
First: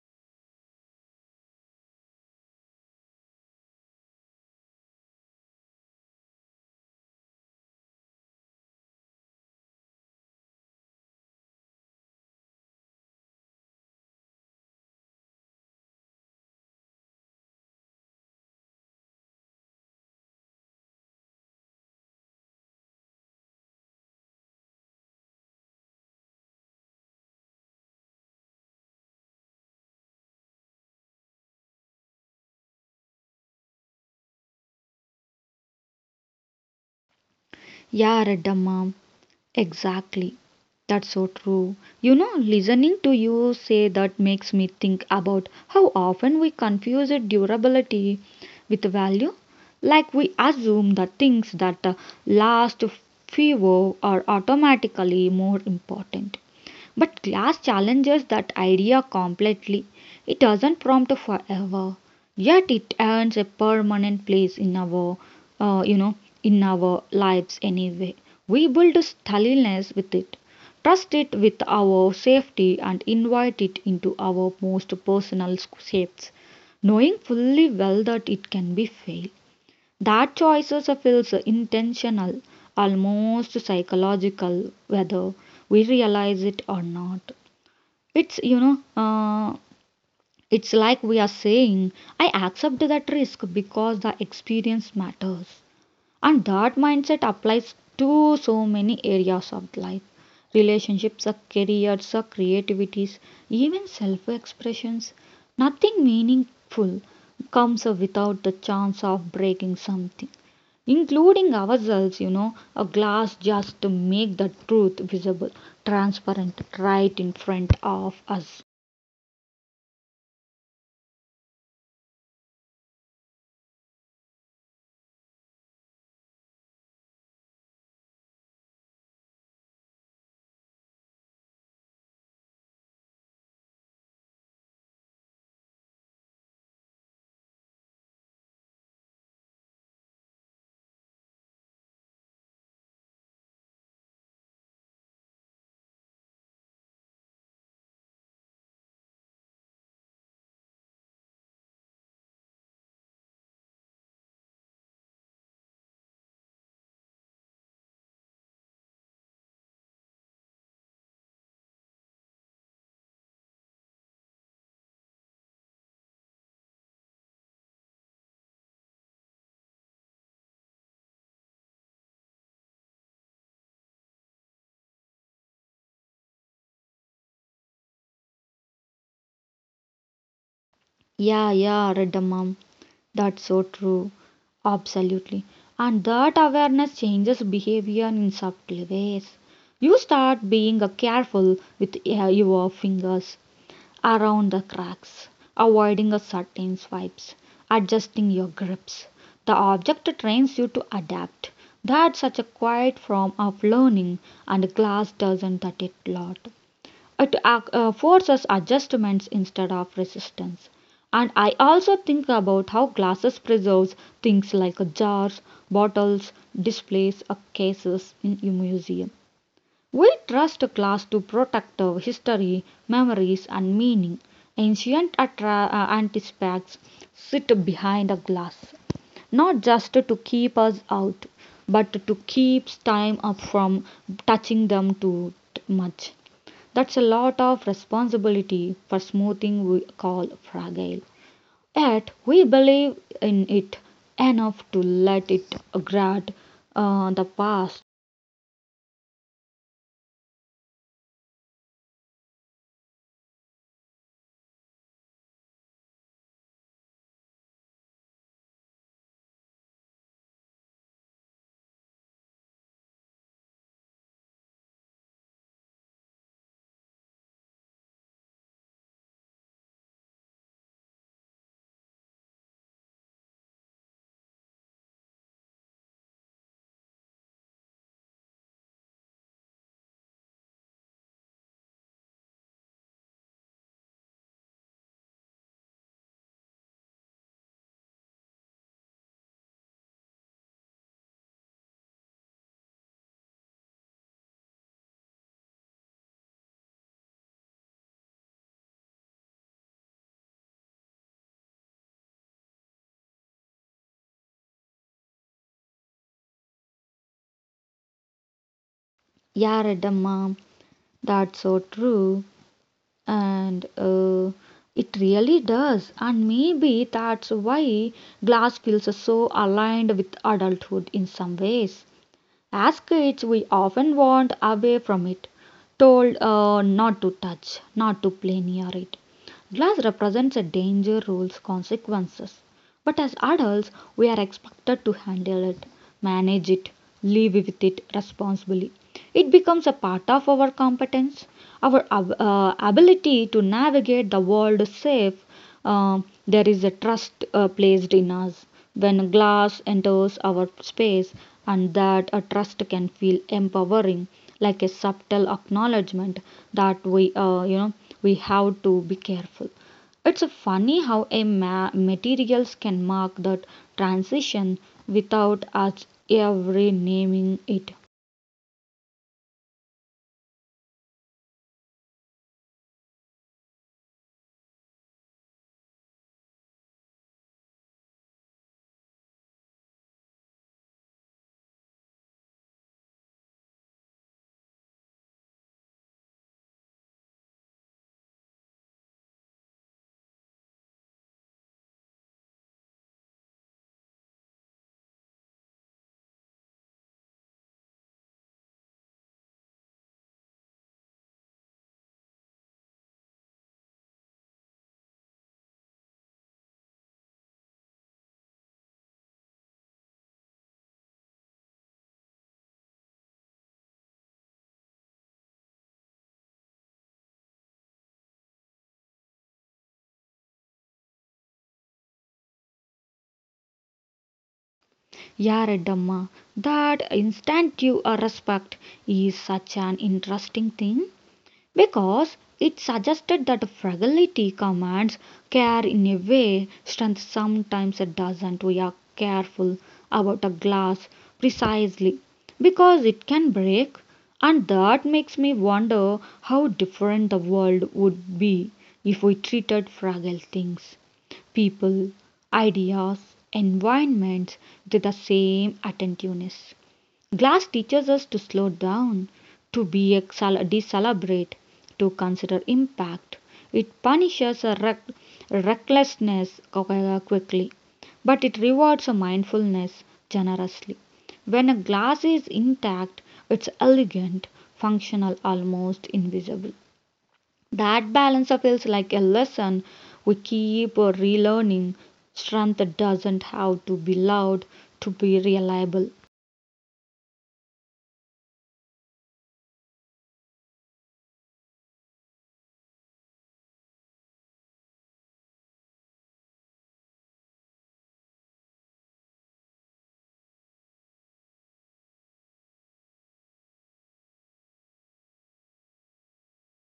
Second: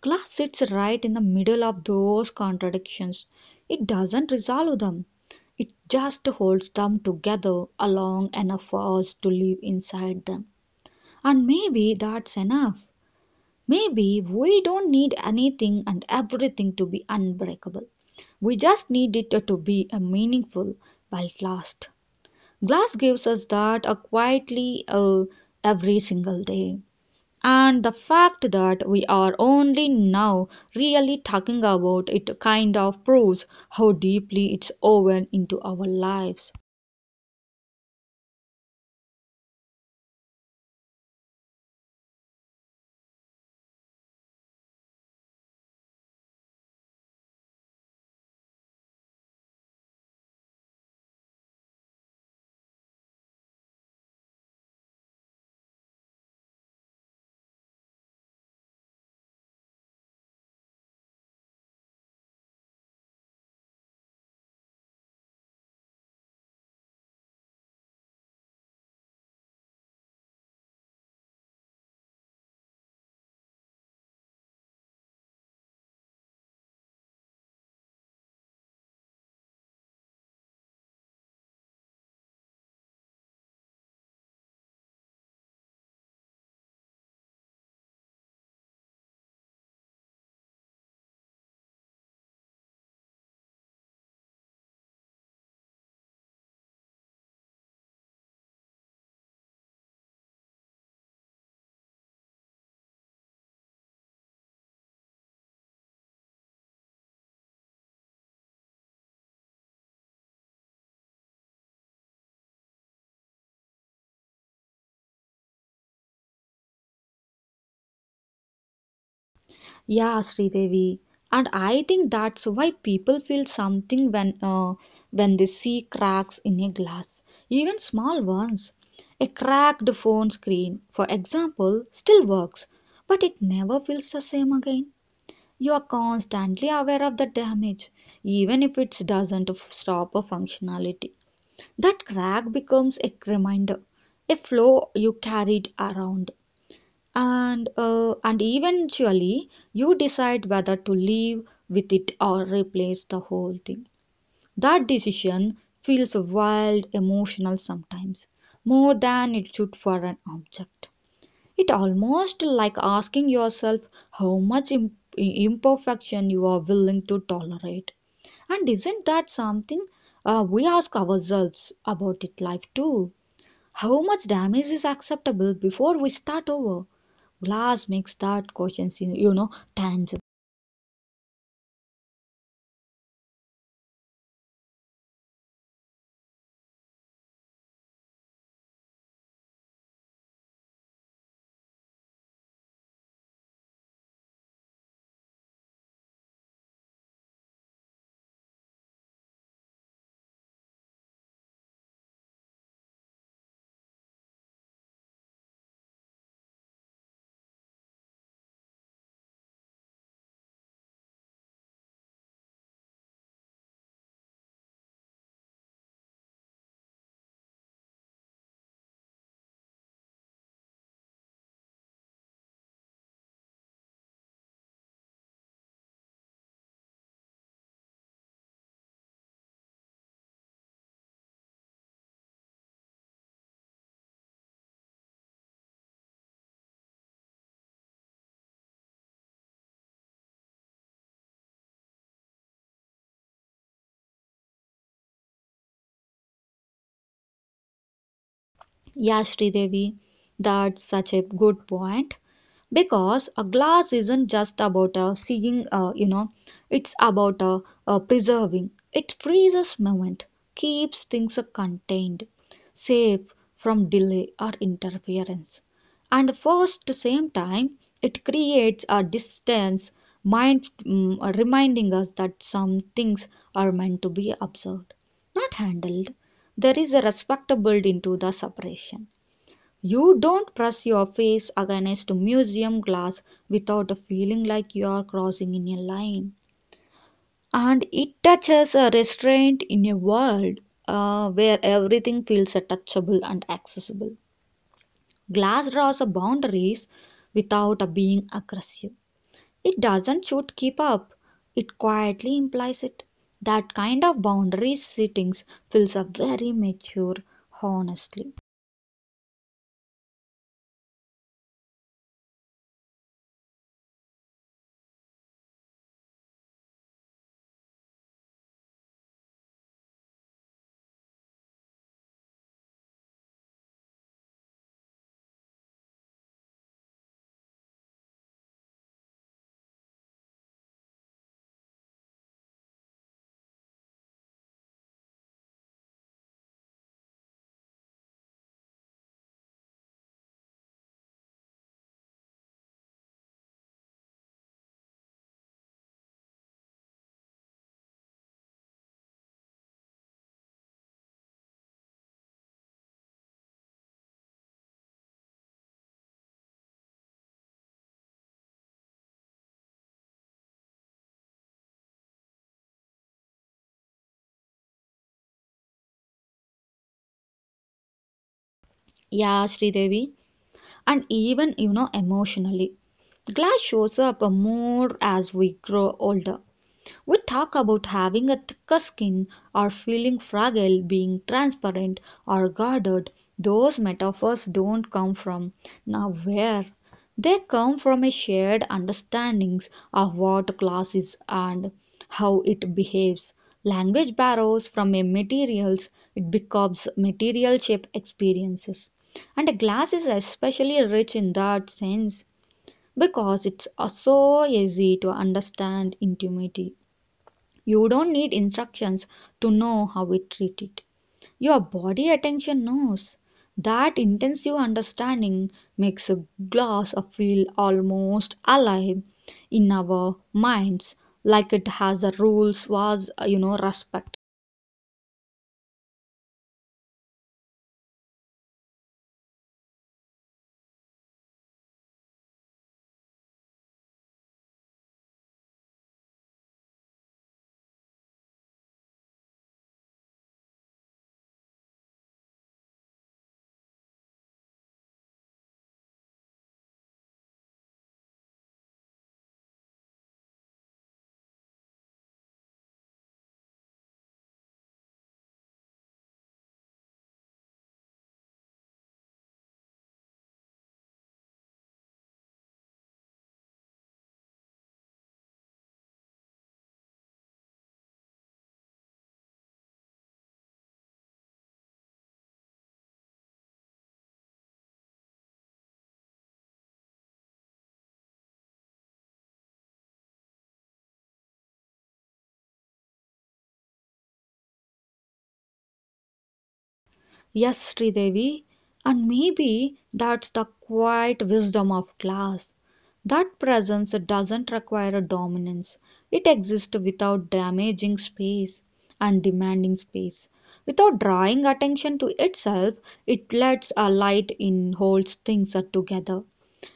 Speaker 2: Glass sits right in the middle of those contradictions. It doesn't resolve them, it just holds them together long enough for us to live inside them. And maybe that's enough. Maybe we don't need anything and everything to be unbreakable. We just need it to be a meaningful while it lasts. Glass gives us that quietly every single day. And the fact that we are only now really talking about it kind of proves how deeply it's woven into our lives.
Speaker 1: Yeah, Redamma, exactly. That's so true. You know, listening to you say that makes me think about how often we confuse it durability with value. Like we assume that things that last fewer are automatically more important. But glass challenges that idea completely. It doesn't prompt forever, yet it earns a permanent place in our, you know, in our lives anyway. We build stateliness with it, trust it with our safety, and invite it into our most personal shapes, knowing fully well that it can be failed. That choices feels intentional, almost psychological, whether we realize it or not. It's, you know, it's like we are saying, I accept that risk because the experience matters. And that mindset applies to so many areas of life relationships, careers, creativities, even self expressions. Nothing meaningful comes without the chance of breaking something, including ourselves. You know, a glass just to make the truth visible, transparent, right in front of us.
Speaker 2: Yeah, Sridevi. And I think that's why people feel something when they see cracks in a glass, even small ones. A cracked phone screen, for example, still works, but it never feels the same again. You are constantly aware of the damage, even if it doesn't stop a functionality. That crack becomes a reminder, a flaw you carried around. And eventually you decide whether to live with it or replace the whole thing. That decision feels wild, emotional sometimes, more than it should for an object. It almost like asking yourself how much imperfection you are willing to tolerate. And isn't that something we ask ourselves about it life too? How much damage is acceptable before we start over? Glass makes that question, you know, tangible.
Speaker 1: Yeah, yeah, Radda mom. That's so true. Absolutely. And that awareness changes behavior in subtle ways. You start being careful with your fingers around the cracks, avoiding a certain swipes, adjusting your grips. The object trains you to adapt. That's such a quiet form of learning, and glass doesn't that it lot. It forces adjustments instead of resistance. And I also think about how glasses preserves things like jars, bottles, displays, or cases in a museum. We trust glass to protect our history, memories, and meaning. Ancient artifacts sit behind a glass, not just to keep us out, but to keep time up from touching them too much. That's a lot of responsibility for smoothing we call fragile. Yet we believe in it enough to let it grant the past.
Speaker 2: Yeah, Sridevi, that's such a good point. Because a glass isn't just about seeing it's about preserving it freezes movement keeps things contained safe from delay or interference and first the same time it creates a distance mind reminding us that some things are meant to be observed not handled there is a respectable into the separation you don't press your face against museum glass without feeling like you're crossing in a line. And it touches a restraint in a world where everything feels touchable and accessible. Glass draws boundaries without being aggressive. It doesn't shoot keep up, it quietly implies it. That kind of boundary settings feels a very mature, honestly.
Speaker 1: Yaradama, that's so true. And it really does. And maybe that's why glass feels so aligned with adulthood in some ways. As kids, we often want away from it, told not to touch, not to play near it. Glass represents a danger, rules, consequences. But as adults, we are expected to handle it, manage it, live with it responsibly. It becomes a part of our competence, our ability to navigate the world safe, uh, there is a trust placed in us when glass enters our space, and that a trust can feel empowering, like a subtle acknowledgement that we, you know, we have to be careful. It's funny how a materials can mark that transition without us ever naming it.
Speaker 2: Yeah, Sridevi. And even you know emotionally glass shows up more as we grow older we talk about having a thicker skin or feeling fragile, being transparent or guarded. Those metaphors don't come from nowhere. They come from a shared understanding of what glass is and how it behaves. Language borrows from a materials, it becomes material shape experiences. And a glass is especially rich in that sense because it's so easy to understand intimacy. You don't need instructions to know how we treat it. Your body attention knows. That intensive understanding makes a glass of feel almost alive in our minds, like it has the rules was you know respect.
Speaker 1: Yaradamma, that instinctive respect is such an interesting thing, because it suggested that fragility commands care in a way strength sometimes doesn't. We are careful about a glass precisely because it can break, and that makes me wonder how different the world would be if we treated fragile things, people, ideas, environments with the same attentiveness. Glass teaches us to slow down, to be a decelerate, to consider impact. It punishes a recklessness okay, quickly, but it rewards a mindfulness generously. When a glass is intact, it's elegant, functional, almost invisible. That balance feels like a lesson we keep relearning. Strength doesn't have to be loud to be reliable.
Speaker 2: Yes, Sridevi, and maybe that's the quiet wisdom of class. That presence doesn't require a dominance, it exists without damaging space and demanding space. Without drawing attention to itself, it lets a light in, holds things together,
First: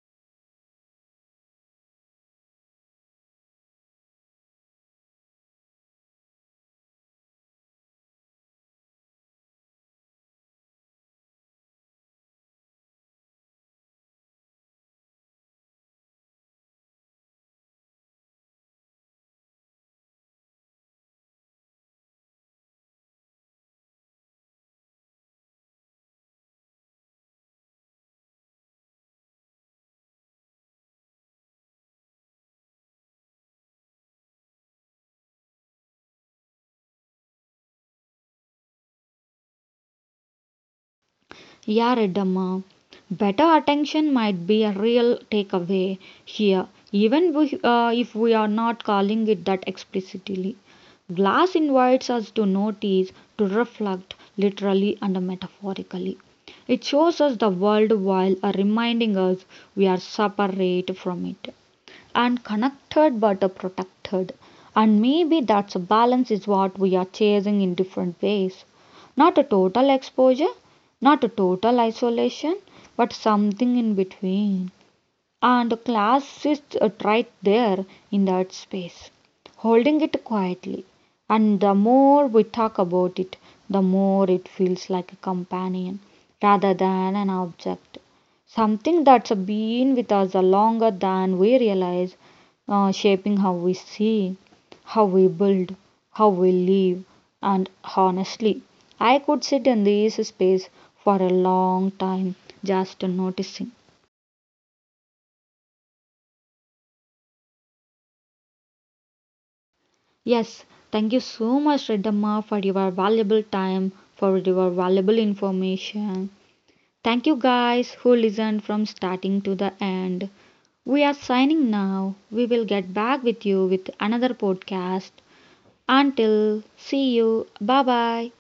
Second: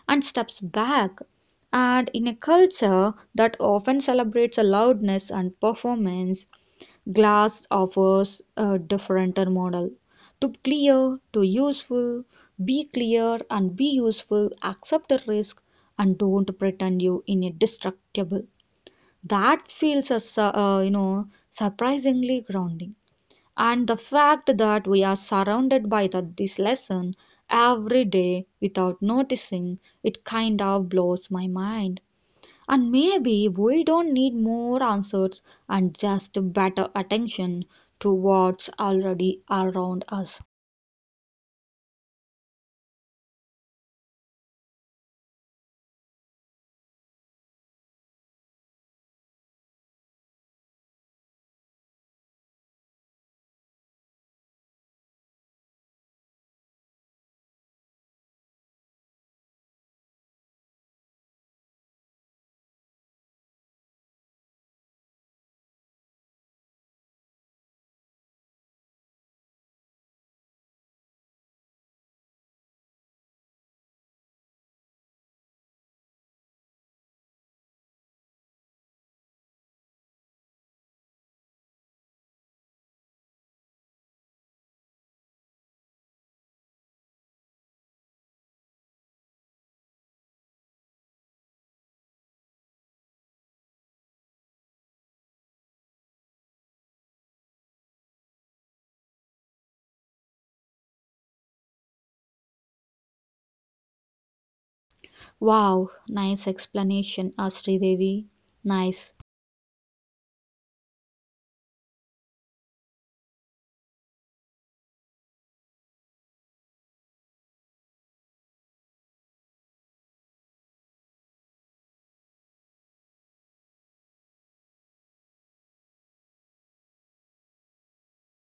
Speaker 2: and steps back. And in a culture that often celebrates a loudness and performance, glass offers a different model. To be clear, to useful, be clear and be useful, accept the risk and don't pretend you in a destructible. That feels us, surprisingly grounding. And the fact that we are surrounded by the, this lesson every day without noticing, it kind of blows my mind. And maybe we don't need more answers and just better attention to what's already around us.
Speaker 1: Yeah, Reddamma. Better attention might be a real takeaway here, even if we are not calling it that explicitly. Glass invites us to notice, to reflect, literally and metaphorically. It shows us the world while reminding us we are separate from it and connected but protected. And maybe that's a balance is what we are chasing in different ways. Not a total exposure, not a total isolation but something in between, and class is right there in that space, holding it quietly. And the more we talk about it, the more it feels like a companion rather than an object. Something that's been with us longer than we realize, shaping how we see, how we build, how we live, and honestly, I could sit in this space for a long time just noticing.
Speaker 2: Wow, nice explanation, Asri Devi. Nice.
Speaker 1: Yes, thank you so much, Redamma, for your valuable time, for your valuable information. Thank you guys who listened from starting to the end. We are signing now. We will get back with you with another podcast. Until see you. Bye bye.